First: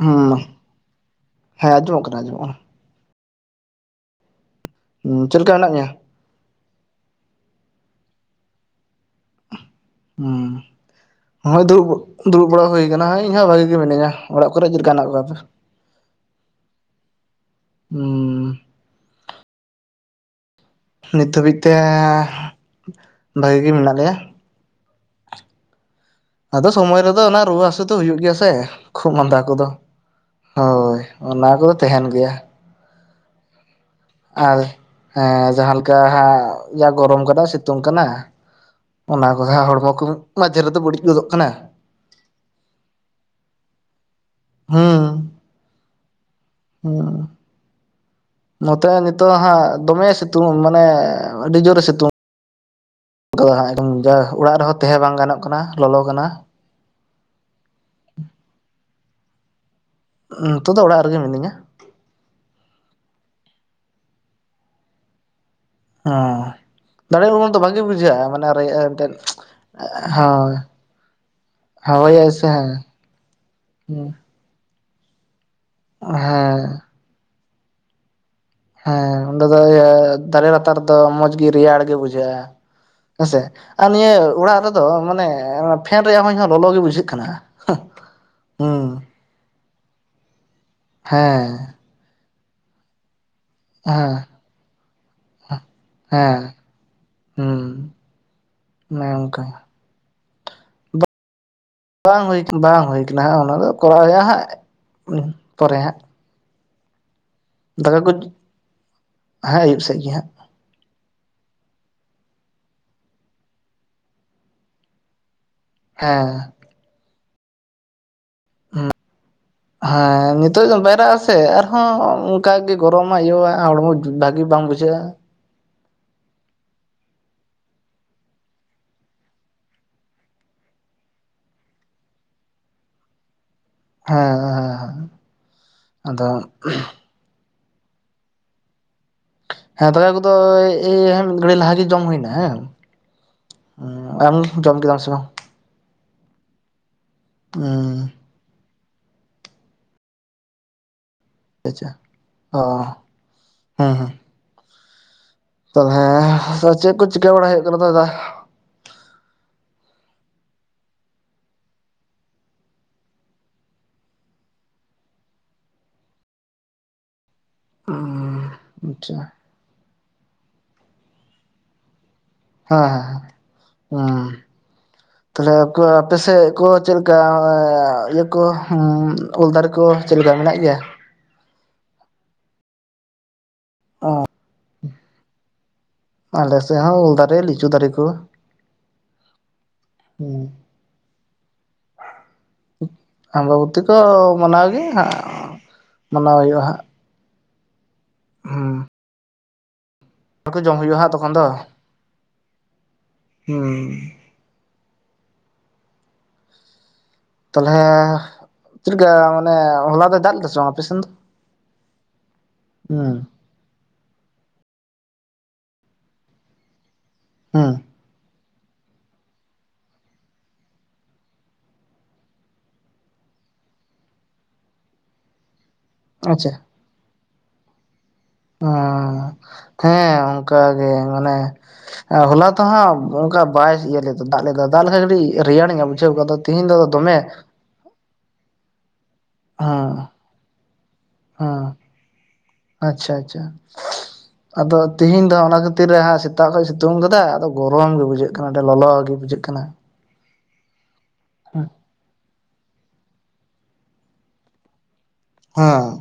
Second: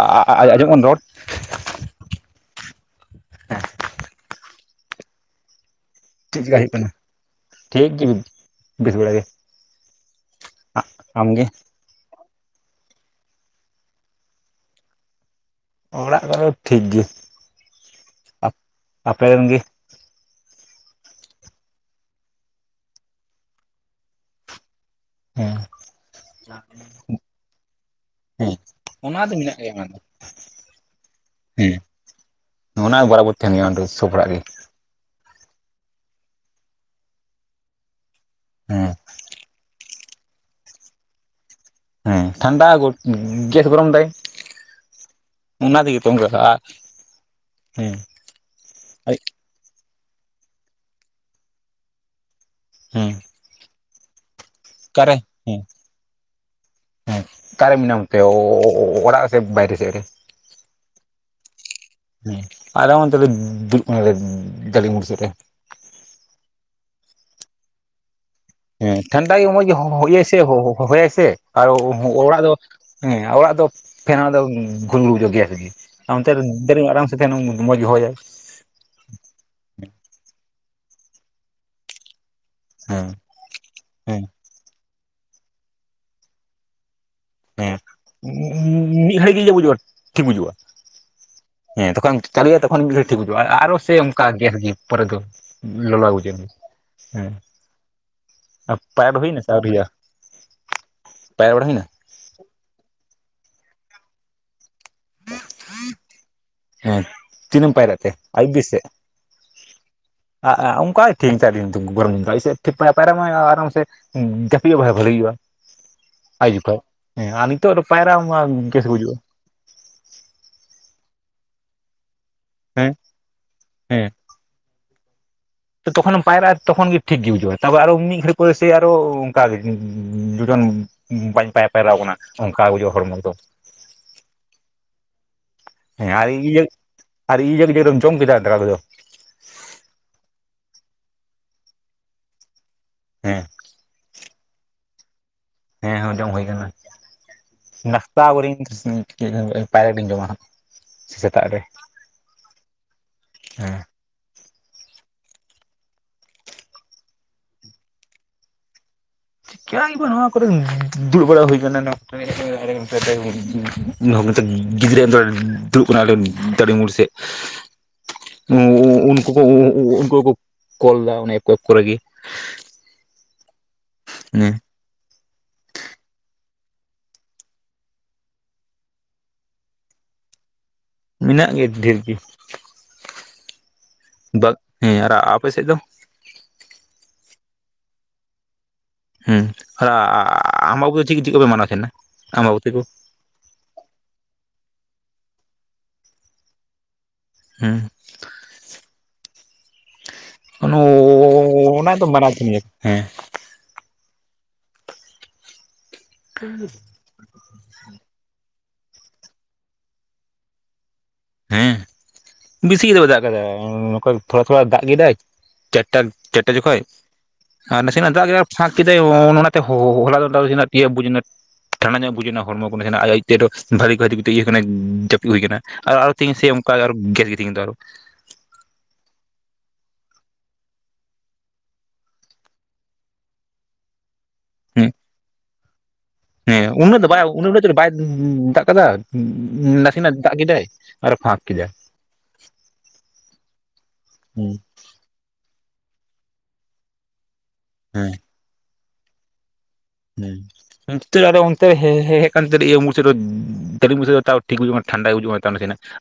ᱦᱩᱸ ᱠᱟᱱᱟ ᱨᱚᱲ? ᱦᱮᱸ ᱟᱸᱡᱚᱢᱚᱜ ᱠᱟᱱᱟ ᱟᱸᱡᱚᱢᱚᱜ ᱠᱟᱱᱟ᱾ ᱦᱩᱸ ᱪᱮᱫ ᱞᱮᱠᱟ ᱢᱮᱱᱟᱜ ᱢᱮᱭᱟ? ᱪᱮᱫ ᱪᱤᱠᱟᱹ ᱦᱳᱭᱳᱜ ᱠᱟᱱᱟ? ᱴᱷᱤᱠ ᱜᱮ ᱵᱮᱥ ᱵᱟᱲᱟ ᱜᱮ᱾ ᱦᱩᱸ ᱟᱢᱜᱮ ᱦᱚᱸᱜ-ᱚᱭ ᱫᱩᱲᱩᱵ ᱫᱩᱲᱩᱵ ᱵᱟᱲᱟ ᱦᱳᱭ ᱠᱟᱱᱟ ᱦᱟᱸᱜ᱾ ᱤᱧᱦᱚᱸ ᱵᱷᱟᱹᱜᱤ ᱜᱮ ᱢᱮᱱᱟᱹᱧᱟ᱾ ᱚᱲᱟᱜ ᱠᱚᱨᱮᱫ ᱪᱮᱫ ᱞᱮᱠᱟ ᱢᱮᱱᱟᱜ ᱠᱚᱣᱟ ᱟᱯᱮ? ᱚᱲᱟᱜ ᱠᱚᱨᱮ ᱫᱚ ᱴᱷᱤᱠ ᱦᱩᱸ ᱜᱮ᱾ᱟᱯ-ᱟᱯᱮ ᱨᱮᱱ ᱜᱮ? ᱱᱤᱛ ᱝᱷᱟᱹᱵᱤᱡ ᱛᱮ ᱵᱷᱟᱹᱜᱤ ᱜᱮ ᱢᱮᱱᱟᱜ ᱞᱮᱭᱟ᱾ ᱦᱩᱸ᱾ ᱟᱫᱚ ᱥᱚᱢᱚᱭ ᱨᱮᱫᱚ ᱚᱱᱟ ᱨᱩᱣᱟᱹ ᱦᱟᱹᱥᱩ ᱫᱚ ᱦᱩᱭᱩᱜ ᱜᱮᱭᱟ ᱥᱮ ᱦᱮᱸ ᱠᱷᱩᱜ ᱚᱱᱟ ᱫᱚ ᱢᱟᱸᱫᱟ ᱢᱮᱱᱟᱜ ᱠᱚᱫᱚ᱾ ᱜᱮᱭᱟ ᱚᱱᱟ ᱫᱚ ᱦᱳᱭ ᱚᱱᱟ ᱠᱚᱫᱚ ᱛᱟᱦᱮᱱ ᱜᱮᱭᱟ᱾ ᱱᱟᱟ-ᱚᱱᱚ ᱵᱟᱨᱟᱵᱚᱨ ᱛᱟᱦᱮᱱ ᱜᱮᱭᱟ ᱱᱚᱣᱟ ᱫᱚ ᱥᱚᱵ ᱦᱚᱲᱟᱜ ᱜᱮ᱾ ᱟᱨ ᱦᱮᱸ ᱡᱟᱦᱟᱸᱮᱠᱟ ᱦᱟᱸᱜ ᱡᱟ ᱜᱚᱨᱚᱢ ᱠᱟᱫᱟᱭ ᱥᱤᱛᱩᱝ ᱠᱟᱱᱟ᱾ ᱦᱮᱸ ᱚᱱᱟ ᱠᱚ ᱦᱟᱸᱜᱦᱚᱲᱢᱚ ᱠᱚ ᱢᱟᱫᱷᱮ ᱨᱮᱡᱷᱚ ᱵᱟᱹᱲᱤᱡ ᱜᱚᱫᱚᱜ ᱠᱟᱱᱟ᱾ ᱦᱮᱸ ᱴᱷᱟᱱᱰᱟ ᱜᱚᱫ ᱜᱮᱥ ᱜᱚᱨᱚᱢ ᱫᱟᱭ᱾ ᱚᱱᱟ ᱛᱮᱜᱮ ᱛᱚ ᱚᱱᱠᱟ-ᱟ᱾ ᱦᱮᱸ᱾ ᱱᱚᱛᱮ ᱱᱤᱛᱚᱜ ᱦᱟᱸᱜ ᱫᱚᱢᱮ ᱥᱤᱛᱩᱝ ᱢᱟᱱᱮ ᱟᱹᱰᱤ ᱡᱳᱨᱮ ᱥᱤᱛᱩᱝ᱾ ᱦᱮᱸ᱾ ᱚᱱᱠᱟ ᱫᱚ ᱦᱟᱸᱜ ᱮᱠᱫᱚᱢ ᱡᱟ ᱚᱲᱟᱜ ᱨᱮᱦᱚᱸ ᱛᱟᱦᱮᱸ ᱵᱟᱝ ᱜᱟᱱᱚᱜ ᱠᱟᱱᱟ ᱞᱚᱞᱚ ᱠᱟᱱᱟ᱾ ᱦᱮ ᱚᱠᱟᱨᱮ ᱢᱮᱱᱟᱢ ᱛᱮ ᱚ-ᱚ-ᱚᱲᱟᱜ ᱥᱮ ᱵᱟᱭᱨᱮ ᱥᱮᱫ ᱨᱮ? ᱱᱤᱛᱚᱜ ᱫᱚ ᱚᱲᱟᱜ ᱨᱮᱜᱮ ᱢᱤᱱᱟᱹᱧᱟ᱾ ᱦᱮᱸ ᱟᱞᱮ ᱚᱱᱛᱮ ᱫᱚ ᱫᱩᱲᱩᱵ ᱠᱟᱱᱟᱞᱮ ᱫᱟᱹᱰᱤ ᱢᱩᱲ ᱥᱮᱫ ᱨᱮ᱾ ᱦᱮ ᱫᱟᱲᱮ ᱩᱢᱩᱞ ᱫᱚ ᱵᱷᱟᱜᱮ ᱵᱩᱡᱷᱟᱹᱜᱼᱟ ᱢᱟᱱᱮ ᱨᱮᱭᱟᱜ ᱦᱮᱸ ᱢᱤᱫᱴᱮᱱ ᱴᱷᱟᱱᱰᱟ ᱜᱮ ᱢᱚᱡᱽ ᱜᱮ ᱦ-ᱦ-ᱦᱚᱭᱟᱭ ᱥᱮ ᱦᱳᱭ ᱦᱚᱭᱟᱭ ᱥᱮ ᱟᱨ ᱦᱳᱭᱟᱭ ᱚ-ᱚ-ᱚᱲᱟᱜ ᱥᱮ ᱫᱚ ᱦᱮᱸ ᱚᱲᱟᱜ ᱫᱚ ᱯᱷᱮᱱᱟ ᱫᱚ ᱜᱷᱩᱞᱜᱷᱩᱞ ᱧᱚᱜ ᱜᱮᱭᱟ᱾ ᱚᱱᱛᱮ ᱦᱮᱸ ᱰᱷᱮᱨ ᱟᱨᱟᱢ ᱥᱮ ᱛᱟᱦᱮ ᱢᱚᱸᱡᱽ ᱜᱮ ᱦᱚᱭᱟᱭ᱾ ᱦᱮᱸ ᱚᱸᱰᱮ ᱫᱚ ᱤᱭᱟᱹ ᱫᱟᱨᱮ ᱞᱟᱛᱟᱨ ᱨᱮᱫᱚ ᱢᱚᱸᱡᱽ ᱜᱮ ᱨᱮᱭᱟᱲ ᱜᱮ ᱵᱩᱡᱷᱟᱹᱜᱼᱟ᱾ ᱦᱮᱸ᱾ ᱥᱮᱫ ᱟᱨ ᱱᱤᱭᱟᱹ ᱦᱮᱸ ᱚᱲᱟᱜ ᱨᱮᱫᱚ ᱢᱟᱱᱮ ᱯᱷᱮᱱ ᱨᱮᱭᱟᱜ ᱦᱚᱭ ᱦᱚᱸ ᱞᱚᱞᱚᱜ ᱜᱮ ᱵᱩᱡᱷᱟᱹᱜ ᱠᱟᱱᱟ᱾ ᱦᱮᱸ ᱦᱩᱸ ᱢᱤ-ᱢᱤ-ᱢᱤᱫ ᱜᱷᱟᱹᱲᱤᱡ ᱜᱮᱤᱭᱟᱹ ᱵᱩᱡᱩᱜᱼᱟ ᱴᱷᱤᱠ ᱵᱩᱡᱩᱜᱼᱟ᱾ ᱦᱮᱸ᱾ ᱦᱮᱸᱛᱚᱠᱷᱚᱡ ᱮᱢ ᱪᱟᱞᱩᱭᱟ ᱛᱚ᱾ ᱩᱱ ᱜᱷᱟᱲᱤᱡ ᱴᱷᱤᱠ ᱵᱩᱡᱟᱜᱼᱟ ᱟ-ᱟᱨᱚ ᱥᱮᱭ ᱦᱮᱸ ᱚᱱᱠᱟ ᱜᱮ ᱯᱚᱨᱮ ᱫᱚ ᱞᱚᱞᱚ ᱜᱮ ᱵᱩᱡᱟᱜᱼᱟ᱾ ᱦᱮᱸ᱾ ᱚᱱᱮ ᱯᱟᱭ ᱦᱩᱭᱱᱟ ᱚᱱᱠᱟ ᱥᱮ ᱟᱣᱨᱤᱭᱟ? ᱯᱟᱭᱨᱟ ᱵᱟᱲ ᱦᱩᱭᱱᱟ? ᱵᱟᱝ ᱦᱩᱭ ᱵᱟᱝ ᱦᱩᱭ ᱠᱟᱱᱟ ᱦᱟᱸᱜ ᱚᱱᱟ ᱫᱚ ᱠᱚᱨᱟᱣᱦᱩᱭᱩᱜᱼᱟᱦᱟᱸᱜ ᱯᱚᱨᱮ ᱦᱟᱸᱜ᱾ ᱦᱮᱸ ᱛᱤᱨᱮᱢ ᱫᱟᱠᱟ ᱯᱟᱭᱨᱟᱜ ᱛᱮ ᱠᱚ ᱟᱭᱩᱵ ᱵᱤ ᱥᱮᱜ᱾ [unintelligible] ᱦᱮᱸ ᱟᱹᱭᱩᱵ ᱥᱮᱫ ᱜᱮ ᱦᱟᱸᱜ ᱦᱩᱸ ᱡᱟᱹᱯᱤᱫ ᱜᱮ ᱵᱷᱟ ᱵᱷᱟᱞᱤ ᱦᱩᱭᱩᱜᱼᱟ᱾ ᱦᱮᱸ᱾ ᱟᱭ ᱦᱮᱸ ᱟᱨ ᱱᱤᱛᱚᱜ ᱫᱚ ᱯᱟᱭᱨᱟ ᱢᱟ [unintelligible] ᱵᱩᱡᱩᱜᱼᱟ᱾ ᱦᱮᱸ ᱱᱤᱛᱚᱜ ᱫᱚᱢ ᱯᱟᱭᱨᱟᱜ ᱟᱥᱮ ᱟᱨᱦᱚᱸ ᱚᱱᱠᱟᱜ ᱜᱮ ᱦᱮᱸ ᱜᱚᱨᱚᱢᱟ ᱤᱭᱟᱹᱣᱟ ᱦᱚᱲᱢᱚ ᱵᱷᱟ ᱵᱷᱟᱹᱜᱤ ᱵᱟᱝ ᱵᱩᱡᱷᱟᱹᱜᱼᱟ᱾ ᱛᱚ ᱛᱚᱠᱷᱮᱢ ᱯᱟᱭᱨᱟᱜᱼᱟ ᱛᱚᱠᱷᱚᱱ ᱜᱮ ᱴᱷᱤᱠ ᱜᱮ ᱵᱩᱡᱷᱩᱜᱼᱟ ᱛᱮ ᱟᱨᱚ ᱢᱤᱫ ᱜᱷᱟᱹᱲᱤᱡ ᱯᱚᱨ ᱥᱮ ᱟᱨᱚ ᱚᱱᱠᱟᱜᱮ ᱡᱩᱡᱚᱱ ᱵᱟᱹᱧ ᱯᱟᱭ-ᱯᱟᱭᱨᱟᱣ ᱠᱟᱱᱟ ᱚᱱᱠᱟ ᱜᱮ ᱵᱩᱡᱩᱜ ᱦᱚᱲᱢᱚ ᱫᱚ᱾ ᱦᱮᱸ ᱦᱮᱸᱻ ᱦᱮᱸ ᱟᱨ ᱤᱭᱟᱹ ᱟᱨ ᱤᱭᱟᱹ [unintelligible] ᱡᱚᱢ ᱠᱮᱫᱟ ᱫᱟᱠᱟ ᱠᱚᱫᱚᱼᱼ ᱦᱮᱸ ᱫᱟᱠᱟ ᱠᱚᱫᱚ ᱮᱭ [unintelligible] ᱢᱤᱫ ᱜᱷᱟᱹᱲᱤ ᱞᱟᱦᱟ ᱜᱮ ᱡᱚᱢ ᱦᱩᱭᱱᱟ ᱦᱮᱸ ᱦᱮᱸ ᱮᱸ ᱟᱢ ᱡᱚᱢ ᱠᱮᱫᱟᱢ ᱥᱮ ᱵᱟᱝ ᱦᱮᱸ ᱦᱮᱸ ᱡᱚᱢ ᱦᱩᱭ ᱟᱠᱟᱱᱟ ᱦᱩᱸ ᱱᱟᱥᱛᱟᱵᱚᱨᱧ ᱯᱟᱭᱨᱟᱠᱟᱛᱮᱧ ᱡᱚᱢᱟ ᱦᱟᱜ ᱟᱪᱪᱷᱟ ᱚ ᱦᱮᱸ ᱦᱮᱸᱼᱼ ᱚ ᱦᱮᱸ ᱛᱟᱦᱚᱞᱮ ᱦᱮᱸ ᱪᱮᱫ ᱠᱚ ᱪᱤᱠᱟᱹ ᱵᱟᱲᱟ ᱦᱩᱭᱩᱜ ᱠᱟᱱᱟ ᱫᱟᱫᱟ [unintelligible] ᱱᱚᱣᱟ ᱠᱚᱨᱮ ᱫᱩᱲᱩᱵ ᱦᱩᱭ ᱠᱟᱱᱟ [unintelligible] [unintelligible] [inaudible] [unintelligible] ᱟᱪᱪᱷᱟ ᱩᱱᱠᱩ ᱠᱚ ᱩᱱᱠᱩ ᱠᱚ ᱠᱚᱞ ᱮᱫᱟ [unintelligible] ᱦᱮᱸ ᱦᱮᱸ [unintelligible] ᱛᱟᱦᱞᱮ ᱟᱯᱮᱥᱮᱫ ᱠᱚ ᱪᱮᱫ ᱞᱮᱠᱟ ᱤᱭᱟᱹ ᱠᱚ ᱦᱩᱸ ᱩᱞ ᱫᱟᱨᱮ ᱠᱚ ᱪᱮᱫ ᱞᱮᱠᱟ ᱢᱮᱱᱟᱜ ᱜᱮᱭᱟ ᱢᱮᱱᱟᱜ ᱜᱮᱭᱟ ᱰᱷᱮᱨ ᱜᱮᱼᱼ ᱚᱻ [unintelligible] ᱦᱮᱸ ᱟᱨ ᱟᱯᱮ ᱥᱮᱫ ᱫᱚᱼᱼ ᱟᱞᱮ ᱥᱮᱫ ᱦᱚᱸ ᱩᱞ ᱫᱟᱨᱮ ᱞᱤᱪᱩ ᱫᱟᱨᱮ ᱠᱚ ᱦᱮᱸ ᱟᱨ [unintelligible] ᱦᱩᱸ ᱟᱢᱵᱟᱵᱚᱛᱤ ᱪᱮᱫ ᱪᱮᱫ ᱠᱚᱯᱮ ᱢᱟᱱᱟᱣ ᱛᱟᱦᱮᱱᱟ ᱟᱢᱵᱟᱵᱚᱛᱤ ᱠᱚ ᱟᱢᱵᱟᱵᱚᱛᱤ ᱠᱚ ᱢᱟᱱᱟᱣ ᱜᱮ ᱦᱟᱸᱜ ᱢᱟᱱᱟᱣ ᱦᱩᱭᱩᱜᱼᱟ ᱦᱟᱸᱜ ᱦᱮᱸ ᱦᱩᱸ ᱠᱚ [unintelligible] ᱡᱚᱢ ᱦᱩᱭᱩᱜᱼᱟ ᱦᱟᱸᱜ ᱛᱚᱠᱷᱚᱱ ᱫᱚ ᱚᱱᱟ ᱫᱚ [unintelligible] ᱠᱟᱱ ᱜᱮᱭᱟ ᱦᱮᱸ ᱦᱩᱸ [unintelligible] ᱛᱟᱦᱚᱞᱮ ᱪᱮᱞᱠᱟ ᱢᱟᱱᱮ ᱦᱚᱞᱟ ᱫᱚ ᱫᱟᱜ ᱞᱮᱫᱟ ᱥᱮ ᱵᱟᱝ ᱟᱯᱮ ᱥᱮᱱ ᱫᱚ ᱦᱮᱸ ᱵᱮᱥᱤ ᱫᱚ ᱵᱟᱭ ᱦᱩᱸ ᱫᱟᱜ ᱟᱠᱟᱫᱟ ᱱᱚᱝᱠᱟ ᱛᱷᱚᱲᱟ ᱛᱷᱚᱲᱟ ᱫᱟᱜ ᱜᱮᱫᱟᱭ ᱪᱟᱨᱴᱟ ᱪᱟᱨᱴᱟ ᱡᱚᱠᱷᱚᱡ ᱦᱩᱸ ᱟᱨ ᱱᱟᱥᱮᱱᱟᱜ ᱫᱟᱜ ᱜᱮ ᱯᱷᱟᱸᱠ ᱠᱮᱫᱟᱭ ᱚᱻ ᱚᱱᱟ ᱛᱮ ᱦᱚᱞᱟ ᱫᱚ [unintelligible] ᱵᱩᱡ ᱮᱱᱟ ᱴᱷᱟᱱᱰᱟ ᱧᱚᱜ ᱵᱩᱡᱱᱟ ᱦᱚᱲᱢᱚ [unintelligible] ᱡᱟᱹᱯᱤᱫ ᱦᱩᱭ ᱟᱪᱪᱷᱟ ᱟᱠᱟᱱᱟ [unintelligible] ᱚᱸ ᱦᱮᱸ ᱚᱱᱠᱟ ᱜᱮ ᱢᱟᱱᱮᱼᱼ ᱦᱚᱞᱟ ᱛᱚᱦᱟᱸᱜ ᱚᱱᱠᱟ ᱵᱟᱭ ᱤᱭᱟᱹ ᱞᱮᱫᱟ ᱫᱟᱜ ᱞᱮᱫᱟ ᱫᱟᱜ ᱞᱮᱠᱷᱟᱱ ᱠᱟᱹᱴᱤᱡ ᱨᱮᱭᱟᱲ [unintelligible] ᱛᱤᱦᱤᱧ ᱦᱮᱸ ᱩᱱᱟᱹᱜ ᱫᱚ ᱫᱚᱢᱮ ᱵᱟᱭ ᱩᱱᱟᱹᱜ [unintelligible] ᱵᱟᱭ ᱫᱟᱜ ᱠᱟᱫᱟ ᱦᱮᱸ ᱱᱟᱥᱮᱱᱟᱜ ᱫᱟᱜ ᱠᱮᱫᱟᱭ ᱟᱨ ᱯᱷᱟᱸᱠ ᱦᱮᱸ ᱠᱮᱫᱟᱭ ᱟᱪᱪᱷᱟ ᱟᱪᱪᱷᱟ ᱦᱩᱸ ᱟᱫᱚ ᱛᱤᱦᱤᱧ ᱫᱚ ᱦᱟᱸᱜ ᱚᱱᱟ ᱠᱷᱟᱹᱛᱤᱨ ᱦᱟᱸᱜ ᱥᱮᱛᱟᱜ ᱫᱚᱭ ᱥᱤᱛᱩᱝ ᱟᱠᱟᱫᱟ ᱟᱫᱚᱼᱼ ᱜᱚᱨᱚᱢ ᱜᱮ ᱦᱮᱸ ᱵᱩᱡᱷᱟᱹᱜ ᱠᱟᱱᱟ ᱟᱹᱰᱤ ᱞᱚᱞᱚ ᱜᱮ ᱵᱩᱡᱷᱟᱹᱜ ᱠᱟᱱᱟ [unintelligible] [unintelligible] [unintelligible] ᱤᱱᱠᱟᱹ ᱦᱮᱸ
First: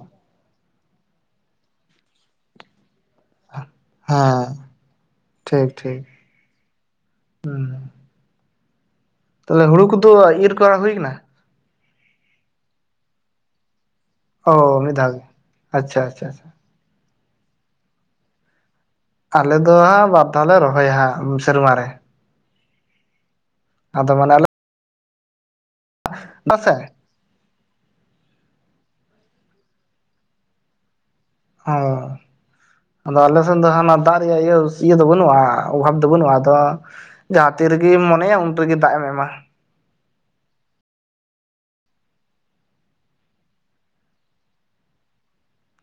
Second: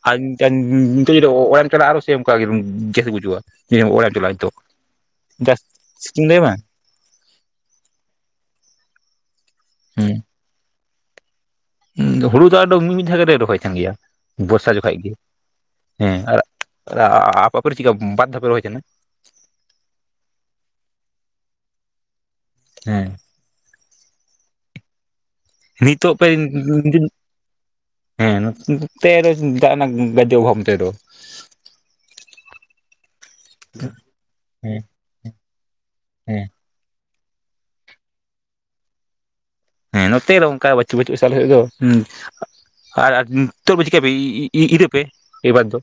ᱡᱩᱫᱤ ᱚᱲᱟᱜ ᱨᱮᱱ ᱪᱟᱞᱟᱜ ᱟᱨ ᱥᱮ ᱚᱱᱠᱮ ᱜᱮ ᱥᱮ ᱵᱩᱡᱩᱜᱼᱟ ᱡᱮ ᱚᱲᱟᱜ ᱪᱟᱞᱟᱜᱼᱟ ᱦᱮᱸ ᱱᱤᱛᱚᱜ [unintelligible] ᱦᱩᱸᱼᱼ ᱛᱟᱦᱚᱞᱮ ᱦᱩᱲᱩ ᱠᱚᱫᱚ ᱤᱨ ᱠᱚᱨᱟ ᱦᱩᱭ ᱠᱟᱱᱟ ᱦᱩᱸ ᱦᱩᱲᱩ ᱫᱚ ᱟᱫᱚ ᱢᱤᱢᱤᱫ ᱫᱷᱟᱣ ᱞᱮ ᱨᱚᱦᱚᱭ ᱛᱟᱦᱮᱱ ᱜᱮᱭᱟ ᱵᱚᱨᱥᱟ ᱚ ᱢᱤᱫ ᱡᱚᱠᱷᱮᱡ ᱜᱮ ᱫᱷᱟᱣ ᱟᱪᱪᱷᱟ ᱦᱮᱸ ᱟᱪᱪᱷᱟ ᱟᱨ ᱟᱪᱪᱷᱟ [unintelligible] ᱟᱞᱮ ᱫᱚ ᱦᱟᱸᱜ ᱵᱟᱨ ᱫᱷᱟᱣ ᱞᱮ ᱨᱚᱦᱚᱭᱟ ᱦᱟᱸᱜ ᱥᱮᱨᱢᱟ ᱨᱮ᱾ ᱦᱮᱸ ᱟᱫᱚ ᱢᱟᱱᱮ [inaudible] ᱱᱤᱛᱚᱜ ᱯᱮ ᱥᱮ [unintelligible] ᱦᱮᱸ ᱛᱮ [unintelligible] ᱚ ᱟᱫᱚ ᱟᱞᱮ ᱥᱮᱱ ᱫᱚ ᱦᱟᱱᱟ ᱫᱟᱜ ᱨᱮᱭᱟᱜ ᱤᱭᱟᱹ ᱦᱮᱸ ᱤᱭᱟᱹ ᱫᱚ ᱵᱟᱹᱱᱩᱜᱼᱟ ᱚᱵᱷᱟᱵᱽ ᱫᱚ ᱵᱟᱹᱱᱩᱜᱼᱟ ᱦᱮᱸ ᱟᱫᱚ᱾ ᱡᱟᱦᱟᱸ ᱛᱤᱨᱮᱜᱮᱢ ᱢᱚᱱᱮᱭᱟ ᱩᱱ ᱨᱮᱜᱮ ᱫᱟᱜ ᱮᱢ ᱮᱢᱟ᱾ ᱦᱮᱸ ᱱᱚᱛᱮ ᱫᱚ ᱚᱱᱠᱟ ᱵᱟᱹᱪᱩᱜ ᱵᱟᱹᱪᱩᱜ ᱟᱞᱮ ᱥᱮᱪ ᱫᱚ᱾ ᱟᱨ ᱱᱤᱛᱚᱜ ᱪᱤᱠᱟᱹᱯᱮ ᱤ ᱤᱨ ᱯᱮ ᱮᱭᱵᱟᱨ ᱫᱚ᱾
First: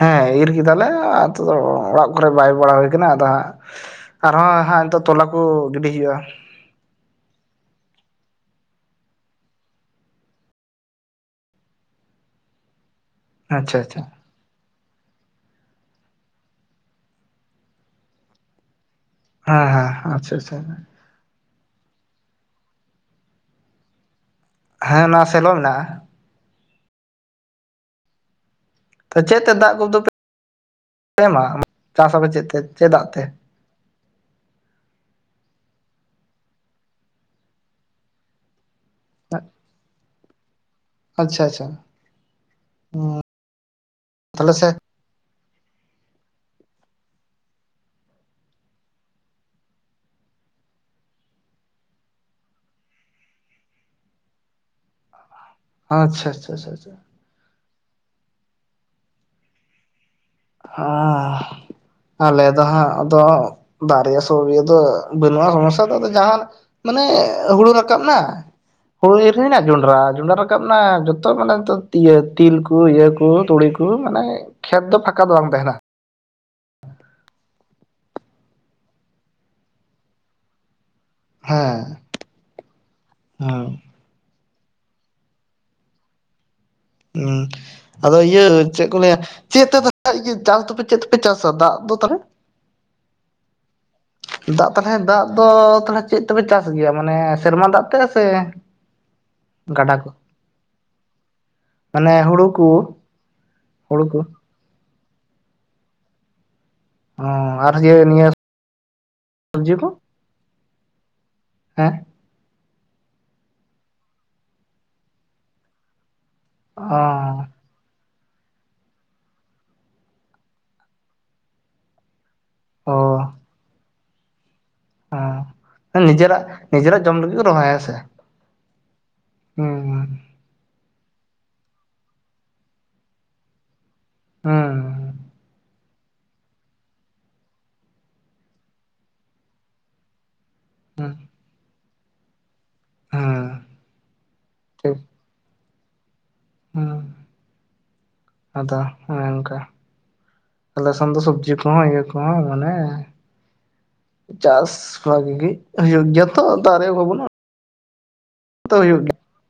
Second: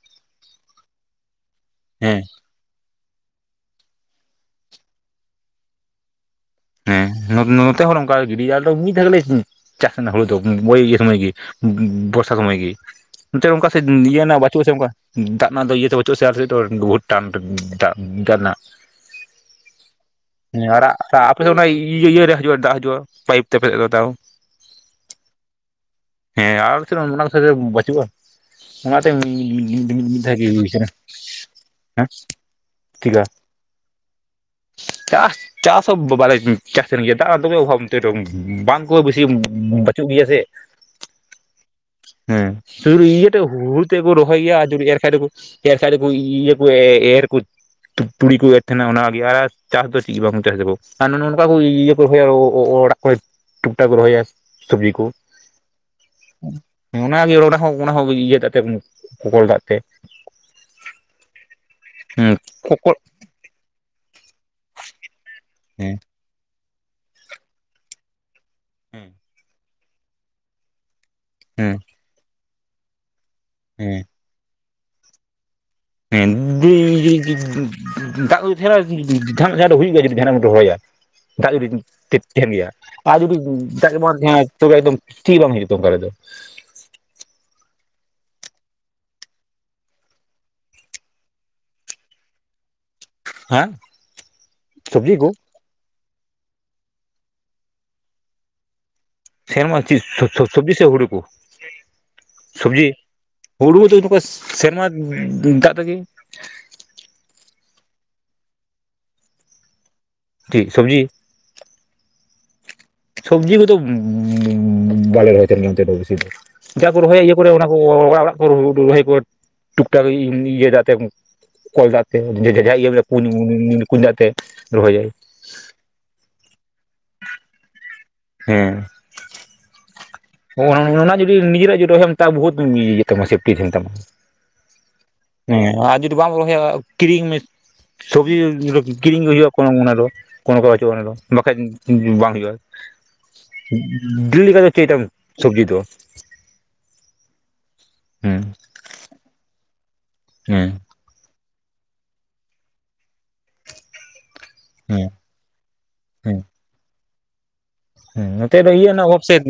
ᱦᱮᱸ ᱤᱨ ᱠᱮᱫᱟᱞᱮ ᱚᱲᱟᱜ ᱦᱮᱸ ᱠᱚᱨᱮ ᱵᱟᱭ᱾ ᱵᱟᱲᱟ ᱦᱩᱭ ᱠᱟᱱᱟ ᱟᱫᱚ ᱦᱟᱸᱜ ᱟᱨᱦᱚᱸ ᱦᱟᱸᱜ ᱱᱤᱛᱚᱜ ᱛᱚᱞᱟ ᱠᱚ ᱜᱤᱰᱤ ᱦᱩᱭᱩᱜᱼᱟ᱾ ᱦᱮᱸ ᱱᱚᱛᱮ ᱦᱚᱲ ᱚᱱᱠᱟ ᱜᱤᱰᱤ ᱟ ᱫᱚ ᱢᱤᱫ ᱫᱷᱟᱣᱞᱮ᱾ ᱪᱟᱥ ᱦᱩᱲᱩ ᱫᱚ ᱵᱳᱤ ᱥᱚᱢᱚᱭ ᱜᱮ ᱵᱚᱨᱥᱟ ᱥᱚᱢᱚᱭ ᱜᱮ᱾ ᱱᱚᱛᱮ ᱚᱱᱠᱟ ᱟᱪᱪᱷᱟ ᱥᱮᱡ ᱟᱪᱪᱷᱟ ᱦᱮᱸ ᱤᱭᱟᱹᱮᱱᱟ ᱵᱟᱪᱩᱜᱼᱟ ᱥᱮ ᱚᱱᱠᱟ᱾ ᱫᱟᱜ ᱨᱮᱱᱟᱜ ᱫᱚ ᱤᱭᱟᱹᱛᱮ ᱵᱟᱹᱪᱩᱜᱼᱟ ᱟᱞᱮ ᱥᱮᱡ ᱫᱚ ᱵᱚᱦᱩᱛ ᱴᱟᱱ ᱫᱟᱜ ᱨᱮᱱᱟᱜ᱾ ᱦᱮᱸ ᱦᱮᱸ ᱟᱪᱪᱷᱟ ᱟᱪᱪᱷᱟ ᱦᱮᱸ ᱟᱨ ᱟᱯᱮ ᱚᱱᱟ ᱤᱭᱟᱹ ᱤᱭᱟᱹ ᱦᱤᱡᱩᱼᱟ ᱫᱟᱜ ᱦᱤᱡᱩᱜᱼᱟ ᱯᱟᱭᱤᱯ ᱛᱮᱯᱮ ᱛᱟᱣ᱾ ᱦᱮᱸ ᱚᱱᱟ ᱥᱮᱞᱚ ᱢᱮᱱᱟᱜᱼᱟ᱾ ᱦᱮᱸ ᱟᱨ ᱪᱮᱫ ᱚᱱᱟ ᱵᱟᱪᱩᱜᱼᱟ᱾ ᱚᱱᱟᱛᱮ ᱛᱚ ᱪᱮᱫ ᱛᱮ ᱫᱟᱜ ᱢᱤᱫ ᱠᱚᱫᱚ ᱯᱮ ᱢᱤᱫ ᱫᱷᱟᱣ ᱜᱮ ᱦᱩᱭ ᱠᱟᱱᱟ᱾ ᱮᱢᱟ ᱪᱟᱥ ᱟᱵ ᱪᱮᱫ ᱫᱟᱜ ᱛᱮ᱾᱾ ᱪᱤᱠᱟ ᱪᱟᱥ ᱪᱟᱥ ᱦᱚᱸ ᱵᱟᱞᱮ ᱪᱟᱥᱮᱱ ᱜᱮᱭᱟ ᱫᱟᱜ ᱫᱚᱢᱮ ᱚᱵᱷᱟᱵ ᱛᱮ ᱫᱚ ᱵᱟᱝ᱾ [inaudible] ᱵᱟᱹᱥᱤᱢ ᱵᱟᱪᱩᱜ ᱜᱮᱭᱟ ᱥᱮ᱾ ᱟᱪᱪᱷᱟ ᱟᱪᱪᱷᱟ ᱦᱮᱸ ᱥᱩᱫᱩ ᱤᱭᱟᱹ ᱛᱮᱜ ᱦᱩᱲᱩ ᱛᱮᱫ ᱠᱚ ᱨᱚᱦᱚᱭ ᱛᱟᱦᱞᱮ ᱥᱮ ᱜᱮᱭᱟ ᱡᱩᱫᱤ ᱮᱨ ᱠᱷᱟᱡ ᱫᱚ ᱠᱚ᱾ ᱪᱮᱫᱟᱜ ᱥᱮ ᱟᱞᱮᱠᱚ ᱤᱭᱟᱹ ᱠᱚ ᱮᱨ ᱠᱚ ᱛᱩᱲᱤ ᱠᱚ ᱮᱨ ᱛᱟᱦᱮᱱᱟ ᱚᱱᱟᱜᱮ ᱟᱨ᱾ ᱪᱟᱥ ᱫᱚ ᱪᱮᱫ ᱵᱟᱝᱠᱚ ᱪᱟᱥ ᱫᱟᱠᱚ ᱟᱨ ᱱᱚ ᱱᱚ ᱱᱚᱠᱟ ᱠᱚ ᱤᱭᱟᱹ ᱠᱚ ᱨᱚᱦᱚᱭᱟ ᱚᱲᱟᱜ ᱠᱚᱨᱮ ᱴᱩᱠ ᱴᱟᱠ ᱠᱚ ᱨᱚᱦᱚᱭᱟ᱾ ᱥᱚᱵᱡᱤ ᱠᱚ ᱟᱪᱪᱷᱟ ᱟᱪᱪᱷᱟ ᱟᱪᱪᱷᱟ ᱚᱱᱟᱜᱮ ᱚᱱᱟ ᱦᱚᱸ ᱚᱱᱟ ᱦᱚᱸ᱾ ᱫᱟᱜ ᱛᱮ ᱠᱚᱞ ᱫᱟᱜ ᱛᱮ᱾ ᱟᱻ ᱦᱮᱸ ᱟᱞᱮ ᱫᱚ ᱦᱟᱸᱜ ᱠᱚᱠᱚᱞ ᱟᱫᱚ ᱫᱟᱜ [unintelligible] ᱵᱟᱹᱱᱩᱜᱼᱟ ᱥᱚᱢᱚᱥᱟ ᱫᱚ ᱦᱮᱸ ᱟᱫᱚ ᱡᱟᱦᱟᱸ ᱢᱟᱱᱮ ᱦᱩᱲᱩ ᱨᱟᱠᱟᱵ ᱱᱟ ᱦᱩᱲᱩ ᱤᱨ ᱦᱩᱭᱱᱟ᱾ ᱡᱚᱸᱰᱨᱟ ᱡᱚᱸᱰᱨᱟ ᱨᱟᱠᱟᱵ ᱱᱟ ᱡᱚᱛᱚ ᱢᱟᱱᱮ ᱦᱮᱸ ᱛᱤᱭᱟᱹ ᱛᱤᱞ ᱠᱚ ᱤᱭᱟᱹ ᱠᱚ ᱛᱩᱲᱤ ᱠᱚ ᱦᱮᱸ ᱢᱟᱱᱮ᱾ ᱠᱷᱮᱛ ᱫᱚ ᱯᱷᱟᱸᱠᱟ ᱫᱚ ᱵᱟᱝ ᱛᱟᱦᱮᱱᱟ᱾ [unintelligible] ᱫᱟᱜ ᱠᱚ ᱫᱤ ᱛᱟᱦᱮᱱᱟ ᱡᱟᱦᱟᱱᱟᱜ ᱡᱟᱦᱟᱸ ᱦᱩᱭᱩᱜ ᱜᱮᱭᱟ ᱡᱩᱫᱤ ᱡᱟᱦᱟᱱᱟᱜ ᱮᱢ ᱨᱚᱦᱚᱭᱟ ᱫᱟᱜ ᱡᱩᱫᱤ᱾ ᱦᱮᱸ ᱛᱮᱦᱮᱱ ᱜᱮᱭᱟ ᱟᱨ ᱡᱩᱫᱤ ᱦᱮᱸ ᱫᱟᱜ ᱜᱮ ᱵᱟᱝ ᱛᱮᱦᱮᱱᱟ ᱛᱚᱵᱮ ᱫᱚᱢ ᱴᱷᱤᱠ ᱵᱟᱝ ᱦᱤᱡᱩᱜ ᱛᱚ ᱚᱱᱠᱟ ᱨᱮᱫᱚ᱾ ᱦᱩᱸ ᱟᱫᱚ ᱤᱭᱟᱹ ᱪᱮᱫ ᱠᱚ ᱞᱟᱹᱭᱟ ᱪᱮᱫ ᱛᱮ ᱤᱭᱟᱹ ᱪᱟᱥ ᱫᱚᱯᱮ ᱪᱮᱫ ᱛᱮᱯᱮ ᱪᱟᱥᱟ ᱫᱟᱜ ᱫᱚ ᱛᱟᱞᱦᱮ᱾ ᱦᱮᱸ ᱫᱟᱜ ᱛᱟᱞᱦᱮ ᱥᱚᱵᱽᱡᱤ ᱫᱟᱜ ᱠᱚ ᱫᱚ ᱛᱟᱞᱦᱮ᱾ ᱪᱮᱫ ᱛᱮᱯᱮ ᱪᱟᱥ ᱜᱮᱭᱟ ᱢᱟᱱᱮ ᱥᱮᱨᱢᱟ ᱫᱟᱜ ᱛᱮ ᱥᱮ᱾ ᱥᱮᱱᱢᱟ ᱜᱟᱰᱟ ᱠᱚ? ᱥᱚ ᱥᱚ ᱥᱚᱵᱽᱡᱤ ᱥᱮ ᱦᱩᱲᱩ ᱠᱚ ᱢᱟᱱᱮ ᱦᱩᱲᱩ ᱠᱚ ᱥᱚᱵᱽᱡᱤ ᱦᱩᱲᱩ᱾ ᱥᱮᱨᱢᱟ ᱫᱟᱜ ᱛᱮᱜᱮ᱾ ᱚ ᱟᱨ ᱱᱤᱭᱟᱹ ᱥᱚᱵᱡᱤ ᱠᱚ᱾ ᱴᱤᱠ ᱥᱚᱵᱽᱡᱤ ᱦᱮ ᱥᱚᱵᱽᱡᱤ ᱠᱚᱫᱚ ᱵᱟᱞᱮ ᱨᱚᱦᱚᱭ ᱛᱟᱦᱮᱱ ᱜᱮᱭᱟ ᱱᱚᱛᱮ ᱫᱚ ᱵᱤᱥᱤ ᱫᱚ ᱡᱟ ᱠᱚ ᱨᱚᱦᱚᱭ ᱤᱭᱟᱹ ᱠᱚᱨᱮ ᱚᱱᱟ ᱚᱲᱟᱜ ᱚᱲᱟᱜ ᱠᱚ ᱨᱚᱦᱟᱭᱟ ᱠᱚ ᱴᱩᱠᱴᱟᱠ ᱤᱭᱟᱹ ᱫᱟᱜ ᱛᱮ ᱠᱚᱞ ᱫᱟᱜ ᱚ ᱚ ᱤᱭᱟᱹ ᱠᱩᱧ ᱠᱩᱧ ᱫᱟᱜ ᱛᱮ ᱨᱚᱦᱚᱭᱼᱟ ᱾ ᱚ ᱱᱤᱡᱮᱨᱟᱜ ᱱᱤᱡᱮᱨᱟᱜ ᱡᱚᱢ ᱞᱟᱹᱜᱤᱫ ᱠᱚ ᱨᱚᱦᱚᱭᱟ ᱦᱮᱸ ᱥᱮ ᱾ ᱦᱮᱸ ᱾ ᱚᱱᱟ ᱡᱩᱫᱤ ᱱᱤᱡᱮᱨᱟᱜ ᱡᱩ ᱨᱚᱦᱚᱭ ᱢᱮ ᱛᱟ ᱵᱩᱦᱩᱛ ᱤᱭᱟᱹ ᱛᱟᱢᱟ ᱥᱮᱯᱴᱤ ᱛᱟᱦᱮᱱ ᱛᱟᱢᱟ ᱾ ᱦᱩᱸ ᱾ ᱦᱮᱸ ᱟᱨ ᱡᱩᱫᱤ ᱵᱟᱢ ᱨᱚᱦᱚᱭᱟ ᱠᱤᱨᱤᱧ ᱢᱮ, ᱥᱚᱵᱽᱡᱤ ᱠᱤᱨᱤᱧ ᱜᱮ ᱦᱩᱭᱩᱜᱼᱟ ᱠᱚᱱᱚ ᱚᱱᱟ ᱫᱚ ᱠᱚᱱᱳ ᱠᱚᱨᱟᱨ ᱵᱟᱪᱩᱜᱼᱟ ᱚᱱᱟ ᱫᱚ ᱵᱟᱠᱷᱟᱡ ᱵᱟᱝ ᱦᱩᱭᱩᱜᱼᱟ ᱾ ᱦᱩᱸ [unintelligible] ᱥᱚᱵᱡᱤ ᱫᱚ ᱦᱮᱸ ᱦᱮᱸ ᱟᱫᱚ ᱚᱱᱮ ᱚᱱᱠᱟ ᱾ ᱦᱮᱸ ᱞᱮᱥᱚᱱ ᱫᱚ ᱥᱚᱵᱽᱡᱤ ᱠᱚᱦᱚᱸ ᱤᱭᱟᱹ ᱠᱚᱦᱚᱸ ᱢᱟᱱᱮ ᱪᱟᱥ ᱦᱮᱸ ᱵᱷᱟᱜᱤ ᱜᱤ ᱦᱟᱲᱤᱭᱟᱹᱨ ᱜᱤᱭᱟ ᱦᱮᱸ ᱛᱚ ᱛᱟᱨᱮ [unintelligible] ᱦᱮᱸ ᱱᱚᱛᱮ ᱫᱚ ᱤᱭᱟᱹ ᱱᱟ [unintelligible] ᱫᱟᱜ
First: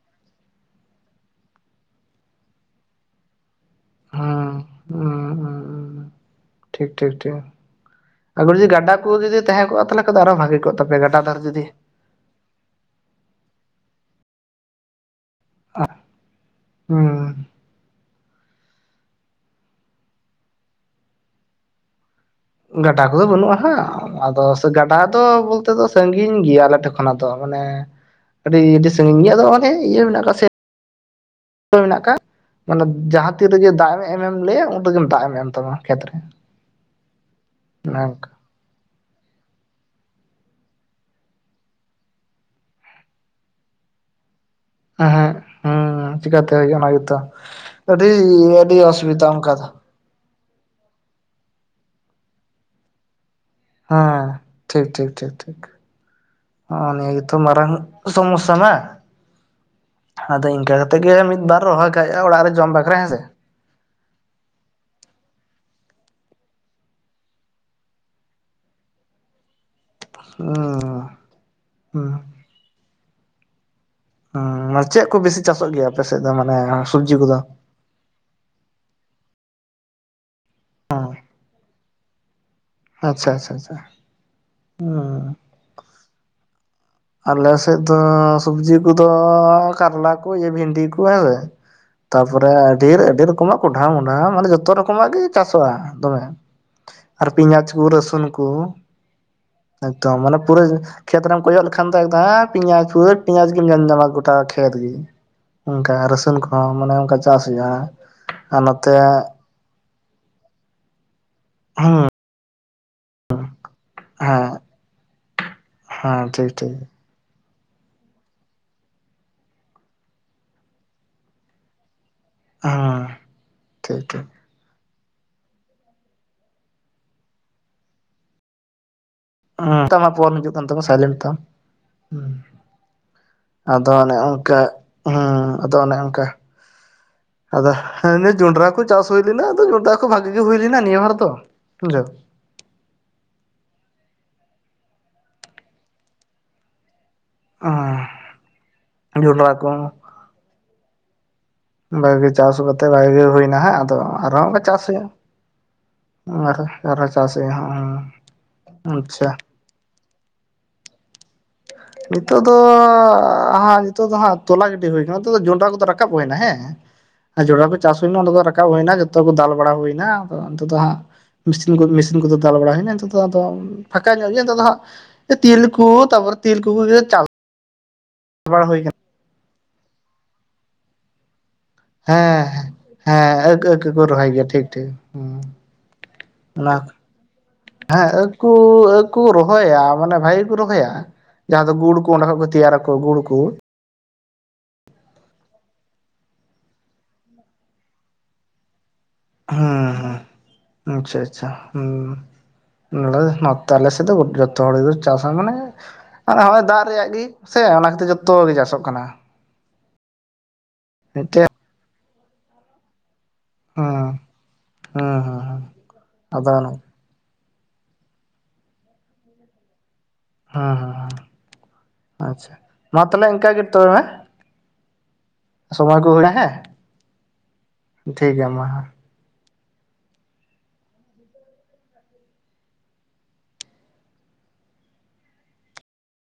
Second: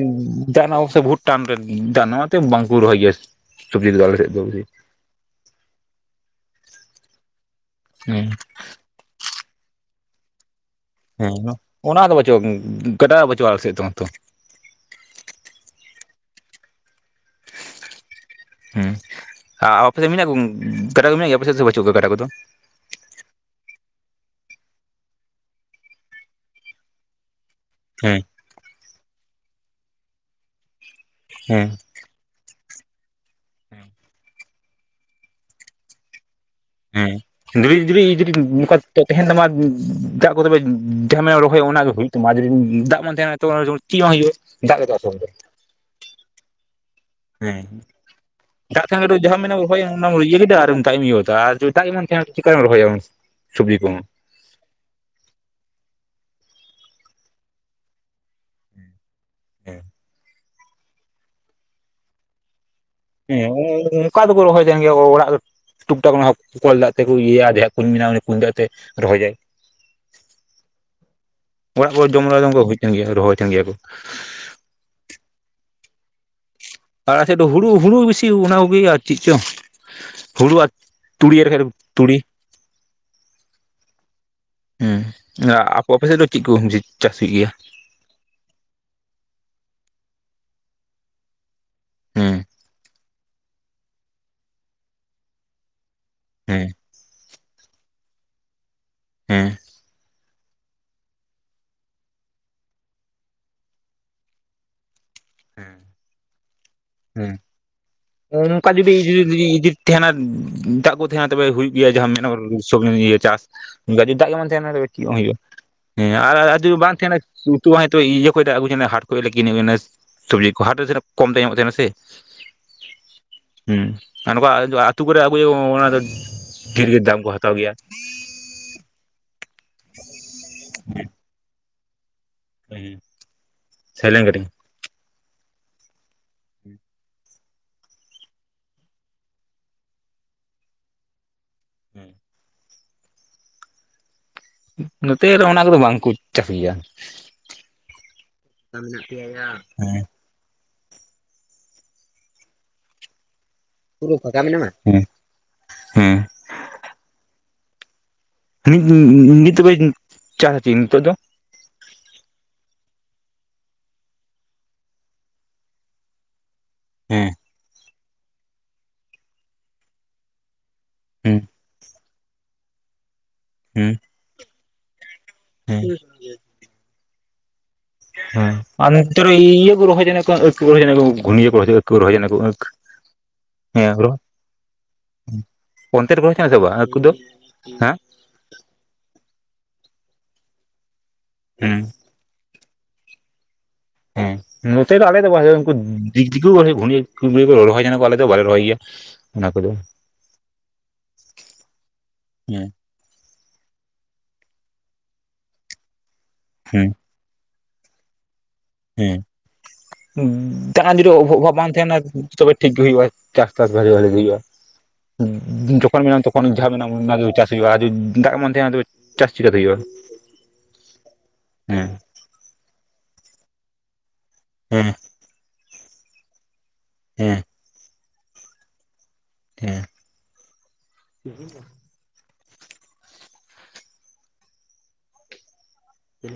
ᱨᱮᱱᱟ ᱚᱵᱚᱥᱥᱚ ᱵᱚᱦᱩᱛ ᱴᱟᱱ ᱨᱮ ᱫᱟᱜ ᱨᱮᱱᱟᱜ ᱚᱱᱟᱛᱮ ᱵᱟᱝᱠᱚ ᱨᱚᱦᱚᱭ ᱜᱮᱭᱟ ᱥᱚᱵᱽᱡᱤ ᱠᱚᱫᱚ ᱟᱞᱮ ᱥᱮᱫ ᱫᱚ ᱦᱮᱸ ᱦᱩᱸ ᱦᱩᱸ ᱴᱷᱤᱠ ᱴᱷᱤᱠ ᱴᱷᱤᱠ ᱦᱮᱸ [unintelligible] ᱜᱟᱰᱟ ᱠᱩ ᱡᱩᱫᱤ ᱛᱟᱦᱮ ᱠᱚᱜ-ᱟ ᱛᱟᱞᱦᱮ ᱠᱷᱟᱡ ᱟᱨᱚ ᱵᱷᱟᱹᱜᱤ ᱠᱚᱜ ᱾ ᱦᱮᱸ ᱚᱱᱟ ᱫᱚ ᱵᱟᱪᱩᱜᱼᱟ ᱜᱟᱰᱟ ᱵᱟᱪᱩᱜᱼᱟ ᱟᱞᱮ ᱥᱮᱫ ᱫᱚ ᱛᱚ ᱟᱦ ᱦᱩᱸᱻ ᱾ ᱦᱩᱸ ᱟᱨ ᱟᱯᱮ ᱥᱮᱫ ᱢᱮᱱᱟᱜ ᱠᱚ ᱜᱟᱰᱟ ᱠᱚ ᱢᱮᱱᱟᱜ ᱜᱮᱭᱟ ᱟᱯᱮ ᱫᱚ ᱵᱟᱹᱪᱩᱜ ᱠᱚᱣᱟ ᱜᱟᱰᱟ ᱠᱚᱫᱚ? ᱜᱟᱰᱟ ᱠᱚᱫᱚ ᱵᱟᱹᱱᱩᱜ-ᱟ ᱦᱟᱸᱜ ᱟᱫᱚ ᱜᱟᱰᱟ ᱫᱚ ᱵᱚᱞᱛᱮ ᱫᱚ ᱥᱟᱺᱜᱤᱧ ᱜᱮᱭᱟ ᱟᱞᱮ ᱴᱷᱮᱱ ᱠᱷᱚᱱᱟᱜ ᱫᱚ ᱢᱟᱱᱮ ᱦᱮᱸ ᱾ ᱟᱹᱰᱤ ᱟᱹᱰᱤ ᱥᱟᱺᱜᱤᱧ ᱜᱮᱭᱟ ᱟᱫᱚ ᱚᱱᱟ ᱤᱭᱟᱹ ᱢᱮᱱᱟᱜ ᱟᱠᱟ ᱥᱮᱫ ᱦᱮᱸ ᱾ ᱢᱮᱱᱟᱜ ᱠᱟᱜᱼᱟ ᱢᱟᱱᱮ ᱡᱟᱦᱟᱸ ᱛᱤ ᱨᱮᱜᱮ ᱫᱟᱜ ᱮ ᱮᱢᱮᱢ ᱞᱟᱹᱭᱟ ᱩᱱ ᱨᱮᱜᱮᱢ ᱫᱟᱜ ᱮᱢ ᱛᱟᱢᱟ ᱠᱷᱮᱛ ᱨᱮ ᱾ ᱦᱮᱸ [unintelligible] ᱱᱚᱝᱠᱟ ᱛᱚ ᱛᱮᱦᱮᱱ ᱫᱚ ᱱᱚᱣᱟ ᱫᱟᱜ ᱠᱚ ᱛᱚᱵᱮ ᱡᱷᱟᱢᱮ [unintelligible] ᱨᱚᱦᱚᱭ ᱚᱱᱟᱜ ᱫᱚ ᱦᱩᱭᱩᱜ ᱛᱟᱢᱟ, ᱡᱩᱫᱤ ᱫᱟᱜ ᱵᱟᱝ ᱛᱟᱦᱮᱱᱟ ᱛᱚ [unintelligible] ᱪᱮᱜ ᱦᱚᱸ ᱦᱩᱭᱩᱜ [unintelligible] ᱦᱩᱸ ᱪᱤᱠᱟᱛᱮ ᱦᱩᱭᱩᱜᱼᱟ ᱚᱱᱟ ᱜᱮᱛᱚ? ᱦᱮᱸ ᱟᱹᱰᱤ ᱟᱹᱰᱤ ᱚᱥᱩᱵᱤᱫᱷᱟ ᱚᱱᱠᱟ ᱫᱚ ᱚᱱᱟ ᱤᱭᱟᱹ [unintelligible] ᱡᱚ ᱮᱴᱟᱦᱤ ᱦᱚᱸ ᱪᱮᱠᱟᱧ ᱨᱚᱦᱚᱭᱟ ᱢᱟᱥᱮ ᱦᱚᱸ᱾ ᱴᱷᱤᱠ-ᱴᱷᱤᱠ-ᱴᱷᱤᱠ-ᱴᱷᱤᱠ ᱚᱸ ᱱᱤᱭᱟᱹ ᱜᱮᱛᱚ ᱢᱟᱨᱟᱝ ᱥᱚᱢᱚᱥᱼᱥᱟ ᱢᱟ᱾ ᱦᱮᱸ‌᱾ ᱟᱫᱚ ᱤᱸᱠᱟ ᱠᱟᱛᱮᱜ ᱜᱮ ᱢᱤᱫ ᱵᱟᱨ ᱨᱚᱦᱚᱭ ᱠᱟᱠ‌ ᱦᱩᱭᱩᱜᱼᱟ ᱚᱲᱟᱜ ᱨᱮ ᱡᱚᱢ ᱵᱟᱠᱷᱨᱟ ᱦᱮᱸᱥᱮ᱾ ᱦᱮᱸᱻ ᱚᱱᱠᱟ ᱫᱚᱠᱚ ᱨᱚᱦᱚᱭ ᱛᱟᱦᱮᱱ ᱜᱮᱭᱟ ᱚᱲᱟᱜ ᱴᱩᱠ ᱴᱟᱠ ᱠᱚᱞ ᱫᱟᱜ ᱛᱮᱠᱚ ᱤᱭᱟᱹᱭᱟ, ᱡᱟᱦᱟᱸᱭᱟᱜ ᱠᱩᱧ ᱢᱮᱱᱟᱜᱼᱟ ᱩᱱᱤ ᱠᱩᱧ ᱫᱟᱜ ᱛᱮ ᱨᱚᱦᱚᱭᱟᱭ᱾ ᱦᱩᱸ ᱚᱲᱟᱜ ᱦᱚᱲ ᱡᱚᱢ [unintelligible] ᱵᱩᱡᱽ ᱠᱟᱱ ᱜᱮᱭᱟ ᱨᱚᱦᱚᱭ ᱴᱷᱮᱱ ᱜᱮᱭᱟ ᱠᱚ᱾ ᱟᱸ ᱢᱟ ᱪᱮᱜ ᱠᱚ ᱵᱤᱥᱤ ᱪᱟᱥᱚᱜ ᱜᱮᱭᱟ, ᱟᱯᱮᱥᱮᱜ ᱫᱚ ᱢᱟᱱᱮ ᱥᱩᱵᱽᱡᱤ ᱟᱨ ᱟᱞᱮ ᱠᱚᱫᱚ? ᱥᱮᱫ ᱫᱚ ᱦᱩᱲᱩ ᱵᱤᱥᱤ ᱚᱱᱟ ᱠᱚᱜᱮ ᱟᱨ ᱪᱮᱫ ᱪᱚᱝ ᱦᱩᱲᱩ ᱟᱨ ᱛᱩᱲᱤ ᱟᱨ ᱛᱩᱲᱤ᱾ ᱟᱪᱪᱷᱟ-ᱟᱪᱪᱷ-ᱟᱪᱪᱷᱟ ᱾ ᱦᱮᱸ ᱟᱠᱚ ᱚᱯᱮᱥᱮᱜ ᱫᱚ ᱪᱮᱜ ᱠᱚ? ᱪᱟᱥ ᱦᱩᱭᱩᱜ ᱟᱞᱮ ᱜᱮᱭᱟ ᱥᱮᱜ ᱫᱚ ᱥᱚᱵᱽᱡᱤ ᱠᱚᱫᱚ, ᱠᱟᱨᱞᱟ ᱠᱚ ᱵᱷᱤᱱᱰᱤ ᱠᱚ ᱦᱮᱸᱥᱮ, ᱦᱮᱸ ᱛᱟᱯᱚᱨᱮ ᱟᱹᱰᱤ ᱟᱹᱰᱤ ᱨᱚᱠᱚᱢᱟᱜ ᱠᱚᱸᱰᱷᱟ ᱢᱚᱰᱷᱟ ᱢᱟᱱᱮ ᱡᱚᱛᱚ ᱨᱚᱠᱚᱢᱟᱜ ᱜᱮ ᱪᱟᱥᱚᱜᱼᱟ, ᱫᱚᱢᱮ᱾ ᱦᱮᱸ ᱾ ᱟᱨ ᱯᱮᱸᱭᱟᱡ ᱠᱚ ᱨᱟᱹᱥᱩᱱ ᱠᱚ, ᱦᱮᱸ ᱮᱠᱫᱚᱢ ᱢᱟᱱᱮ ᱯᱩᱨᱟᱹ ᱠᱷᱮᱛ ᱨᱮᱢ ᱠᱚᱭᱚᱜ ᱞᱮ ᱠᱷᱟᱱ ᱫᱚ ᱡᱮᱸ ᱯᱮᱸᱭᱟᱸᱡ [unintelligible] ᱯᱮᱸᱭᱟᱸᱡ ᱜᱮᱢ ᱧᱮᱞᱧᱟᱢᱟ ᱜᱚᱴᱟ ᱠᱷᱮᱛ ᱜᱮ᱾ ᱚᱱᱠᱟ ᱨᱟᱹᱥᱩᱱ ᱠᱚᱼᱦᱚᱸ ᱢᱟᱱᱮ ᱚᱱᱠᱟ ᱪᱟᱥ ᱦᱩᱭᱩᱜᱼᱟ, ᱦᱮ? ᱚᱝᱠᱟ ᱡᱩᱫᱤ [unintelligible] ᱛᱟᱦᱮᱱᱟ [unintelligible] ᱫᱟᱜ ᱠᱚ ᱛᱟᱦᱮᱱᱟ ᱛᱚᱵᱮᱸ ᱦᱩᱭᱩᱜ ᱜᱮᱭᱟ ᱦᱮᱸ ᱡᱟᱦᱟᱸ ᱢᱮᱱᱚᱜᱚ ᱥᱚᱵᱮ ᱤᱭᱟᱹ ᱪᱟᱥ ᱜᱟᱡᱤ ᱫᱟᱜ ᱜᱮ ᱦᱮᱸ ᱵᱟᱝ ᱛᱟᱦᱮᱱᱟ ᱪᱮᱜ ᱦᱚᱸ ᱦᱩᱭᱩᱜᱼᱟ᱾ ᱦᱮᱸ ᱟᱨ ᱴᱷᱤᱠ ᱟᱨ ᱴᱷᱤᱠ ᱵᱟᱝ ᱛᱟᱦᱮᱱᱟ ᱩᱛᱩ ᱦᱚᱸ ᱦᱚᱭᱛᱚ ᱤᱭᱟᱹ ᱠᱷᱚᱡ ᱫᱟᱜ ᱟᱹᱜᱩ ᱡᱚᱱᱟ, ᱦᱟᱴ ᱠᱷᱚᱡ ᱞᱮᱠᱤᱱᱤ ᱮᱱᱟᱹ ᱥᱚᱵᱡᱤ ᱠᱚ ᱦᱟᱴ ᱨᱮ ᱠᱚᱢᱛᱮ ᱧᱟᱢᱚᱜ ᱛᱟᱦᱮᱱᱟ ᱥᱮ᱾ ᱦᱮᱸ ᱦᱩᱸ ᱴᱷᱤᱠ ᱴᱷᱤᱠ ᱟᱨ ᱱᱚᱠᱟ ᱟ ᱠᱚᱣᱟ ᱟ ᱟᱹᱛᱩ ᱠᱚᱨᱮ ᱟᱹᱜᱩᱭᱟ ᱚᱱᱟ ᱫᱚ ᱰᱷᱽᱮᱨ ᱜᱮ ᱫᱟᱢ ᱠᱚ ᱦᱟᱛᱟᱣ ᱜᱮᱭᱟ᱾ ᱚᱸ ᱛᱟᱢᱟ ᱯᱷᱚᱱ ᱦᱤᱡᱩᱜ ᱠᱟᱱ ᱛᱟᱢᱟ᱾ ᱥᱟᱭᱞᱮᱱᱴᱸ ᱛᱟᱢ ᱩᱸᱻ ᱟᱫᱚ ᱚᱱᱮ ᱥᱟᱭᱞᱮᱱ ᱠᱟᱹᱴᱤᱧ ᱚᱱᱠᱟ ᱦᱩᱸ᱾ ᱟᱫᱚ ᱚᱱᱮ ᱚᱝᱠᱟ᱾ ᱟᱫᱚ ᱦᱮᱸ ᱱᱤᱭᱟᱹ ᱡᱚᱸᱰᱽᱨᱟ ᱠᱚ ᱪᱟᱥ ᱦᱩᱭ ᱞᱮᱱᱟ᱾ ᱟᱫᱚ ᱡᱚᱸᱰᱽᱨᱟ ᱠᱚ ᱵᱷᱽᱟᱜᱤ ᱜᱮ ᱦᱩᱭ ᱞᱮᱱᱟ᱾ ᱱᱤᱭᱟ ᱵᱟᱨ ᱫᱚ ᱵᱩᱡᱷᱟᱹᱣ᱾ ᱱᱚᱛᱮ ᱨᱮ ᱚᱱᱟ ᱠᱚᱼᱫᱚ ᱵᱟᱝᱠᱚ ᱪᱟᱹᱥᱜᱤᱭᱟ᱾ ᱟᱸ ᱡᱚᱸᱰᱽᱨᱟ ᱠᱚᱸ᱾ ᱦᱮᱸ ᱵᱷᱟᱹᱜᱤ ᱪᱟᱥ ᱠᱟᱛᱮ ᱵᱷᱟᱜᱮ ᱜᱮ ᱦᱩᱭᱱᱟ ᱾ᱦᱮᱸ, ᱟᱫᱚ ᱟᱨ-ᱦᱚᱸ ᱚᱸᱠᱟ ᱪᱟᱥ ᱦᱮᱸ ᱦᱩᱭᱩᱜᱼᱟ᱾ ᱦᱮᱸ ᱟᱨ ᱟᱨᱦᱚᱸ ᱪᱟᱥ ᱦᱩᱭᱩᱜᱼᱟ ᱾ ᱦᱚᱸᱼᱚᱸ ᱱᱤᱡᱜ ᱱᱤᱡᱜᱫᱚᱵᱮ ᱪᱟᱥ [unintelligible] ᱱᱤᱛᱚᱜ ᱫᱚ ᱱᱤᱛᱚᱜ ᱫᱚ ᱦᱟᱸᱜ ᱱᱤᱛᱚᱜ ᱫᱚ ᱦᱟᱸᱜ, ᱛᱚᱞᱟ ᱜᱤᱰᱤᱸ ᱦᱩᱭ ᱠᱟᱱᱟ᱾ ᱱᱤᱛᱚᱜ ᱫᱚ ᱡᱚᱱᱽᱰᱨᱟ ᱠᱚᱼᱫᱚ ᱨᱟᱠᱟᱵ ᱦᱩᱭᱱᱟ ᱦᱮᱸ᱾ ᱦᱮᱸ ᱡᱚᱰᱽᱨᱟ ᱠᱚ ᱪᱟᱥ ᱦᱩᱭᱱᱟ᱾ ᱚᱱᱟ ᱫᱚ ᱨᱟᱠᱟᱵ ᱦᱩᱭᱱᱟ᱾ ᱡᱚᱛᱚ ᱠᱚ ᱫᱟᱞ ᱵᱟᱲᱟ ᱦᱩᱭᱱᱟ᱾ ᱱᱤᱛᱚᱜ ᱫᱚ ᱦᱟᱸᱜ ᱦᱮᱸ ᱢᱤᱥᱤᱱ ᱠᱚ ᱢᱤᱥᱤᱱ ᱠᱚᱛᱮ ᱫᱟᱞ ᱵᱲᱟ ᱦᱩᱭᱱᱟ᱾ ᱦᱮᱸ ᱯᱷᱟᱸᱠᱟ ᱧᱚᱜ ᱞᱮᱜᱮ ᱞᱟᱹᱭ ᱫᱟᱞᱮ ᱱᱟᱦᱜ ᱦᱮᱸ ᱛᱤᱞᱠᱩ ᱛᱟᱯᱚᱨ ᱛᱤᱞᱠᱩ ᱪᱟᱣ ᱦᱮᱸ ᱟᱨ ᱤᱭᱟᱹ ᱠᱚ ᱨᱚᱦᱚᱭ ᱞᱮᱫᱟ ᱠᱚ ᱟᱹᱠ ᱠᱚ ᱨᱚᱦᱚᱭ ᱡᱚᱱᱚᱜ ᱦᱮᱸ ᱾ ᱦᱮᱸ ᱟᱹᱠ ᱟᱹᱠ, ᱦᱮᱸ ᱠᱚ ᱨᱚᱦᱚᱭ ᱜᱮᱭᱟ᱾ ᱴᱷᱤᱠ, ᱴᱷᱤᱠ ᱦᱮᱸ ᱚᱱᱛᱮ ᱨᱮᱠᱚ ᱛᱟᱦᱮᱸ ᱥᱮ ᱵᱟᱝ ᱩᱱᱠᱩ ᱫᱚ ᱦᱮᱸ? ᱠᱚ ᱟᱹᱠ ᱠᱚ ᱨᱚᱦᱚᱭᱼᱟ᱾ ᱢᱟᱱᱮ ᱵᱷᱟᱜᱤ ᱜᱮᱠᱚ ᱨᱚᱦᱚᱭᱼᱟ᱾ ᱡᱟᱦᱟᱸ ᱫᱚ ᱦᱮᱸ ᱜᱩᱲ ᱠᱚ ᱚᱱᱟ ᱠᱷᱚᱡ ᱜᱮ ᱛᱮᱭᱟᱨ ᱟᱠᱚ ᱜᱩᱲ ᱠᱩ ᱦᱮᱸ ᱱᱚᱛᱮ ᱫᱚ ᱟᱞᱮ ᱫᱚ ᱵᱟᱞᱮ ᱩᱱᱠᱩ ᱫᱤᱠᱩ ᱠᱳᱜᱮ᱾ ᱜᱷᱩᱨᱤ ᱨᱚᱦᱚᱭ ᱡᱮᱱᱚ ᱟᱞᱮ ᱫᱚᱸ ᱵᱟᱞᱮ ᱨᱚᱦᱚᱭ ᱜᱮᱭᱟ᱾ ᱚᱱᱟ ᱦᱮᱸ ᱠᱚᱫᱚ᱾ ᱦᱮᱸ ᱟᱪᱷᱟ ᱟᱪᱷᱟ ᱦᱩᱸ ᱦᱮᱸ ᱱᱚᱛᱮ ᱟᱞᱮ ᱥᱮᱫ ᱫᱚ ᱡᱚᱛᱚ ᱦᱚᱲ ᱜᱮ ᱪᱟᱥᱟ ᱾ ᱢᱟᱱᱮ ᱦᱚᱜᱳᱸᱭ ᱫᱟᱜ ᱦᱮᱸ ᱨᱮᱭᱟ-ᱜ ᱜᱮ᱾ ᱥᱮ ᱚᱱᱟ ᱠᱷᱟᱹᱛᱤᱨ ᱡᱚᱛᱚ ᱜᱮ ᱪᱟᱥᱚ ᱦᱮᱸ ᱫᱟᱜ ᱡᱤᱫᱤ ᱢᱤᱫᱴᱮᱡ ᱚᱵᱽᱟᱵ ᱵᱟᱝ ᱛᱟᱦᱮᱱᱟ᱾ ᱛᱚᱵᱮ ᱴᱷᱤᱠ ᱜᱮ ᱦᱩᱭᱩᱜᱼᱟᱼᱼ ᱪᱟᱥᱵᱟᱥ ᱵᱷᱟᱜᱮ ᱵᱷᱟᱟᱜᱮ ᱦᱩᱸ ᱦᱩᱭᱩᱜᱼᱟ᱾ ᱦᱩᱸ ᱦᱩᱸ ᱦᱩᱸ ᱡᱚᱠᱷᱚᱱ ᱢᱮᱱᱟ ᱟᱫᱚ ᱛᱚᱠᱷᱚᱱ ᱦᱩᱸ ᱡᱟᱦᱟᱸ ᱢᱮᱱᱟᱼᱼ ᱚᱱᱟ ᱫᱚ ᱪᱟᱥ ᱦᱩᱭᱩᱜᱼᱟ ᱾ ᱟᱹᱰᱤ ᱫᱟᱜ ᱵᱟᱝ ᱛᱟᱦᱮᱸᱱᱟ ᱛᱟᱦᱮᱞᱮ ᱪᱟᱥ ᱪᱮᱠᱟᱹᱛᱮ ᱦᱩᱭᱩᱜᱭᱼᱟ? ᱦᱮᱸ ᱦᱮᱸᱸ ᱟᱪᱷᱟ ᱾ᱢᱟ ᱛᱟᱦᱞᱮ ᱤᱱᱠᱟᱹ ᱜᱮ ᱛᱚᱵᱮᱸ ᱢᱮᱼᱼ ᱦᱮᱸ ᱥᱚᱢᱚᱭ ᱠᱚ ᱦᱩᱭ ᱮᱱᱟ ᱦᱮᱸᱼᱼ ᱦᱮᱸ ᱴᱷᱤᱠ ᱜᱮᱭᱟ ᱢᱟ ᱦᱮᱸᱼᱼ ᱦᱮᱸ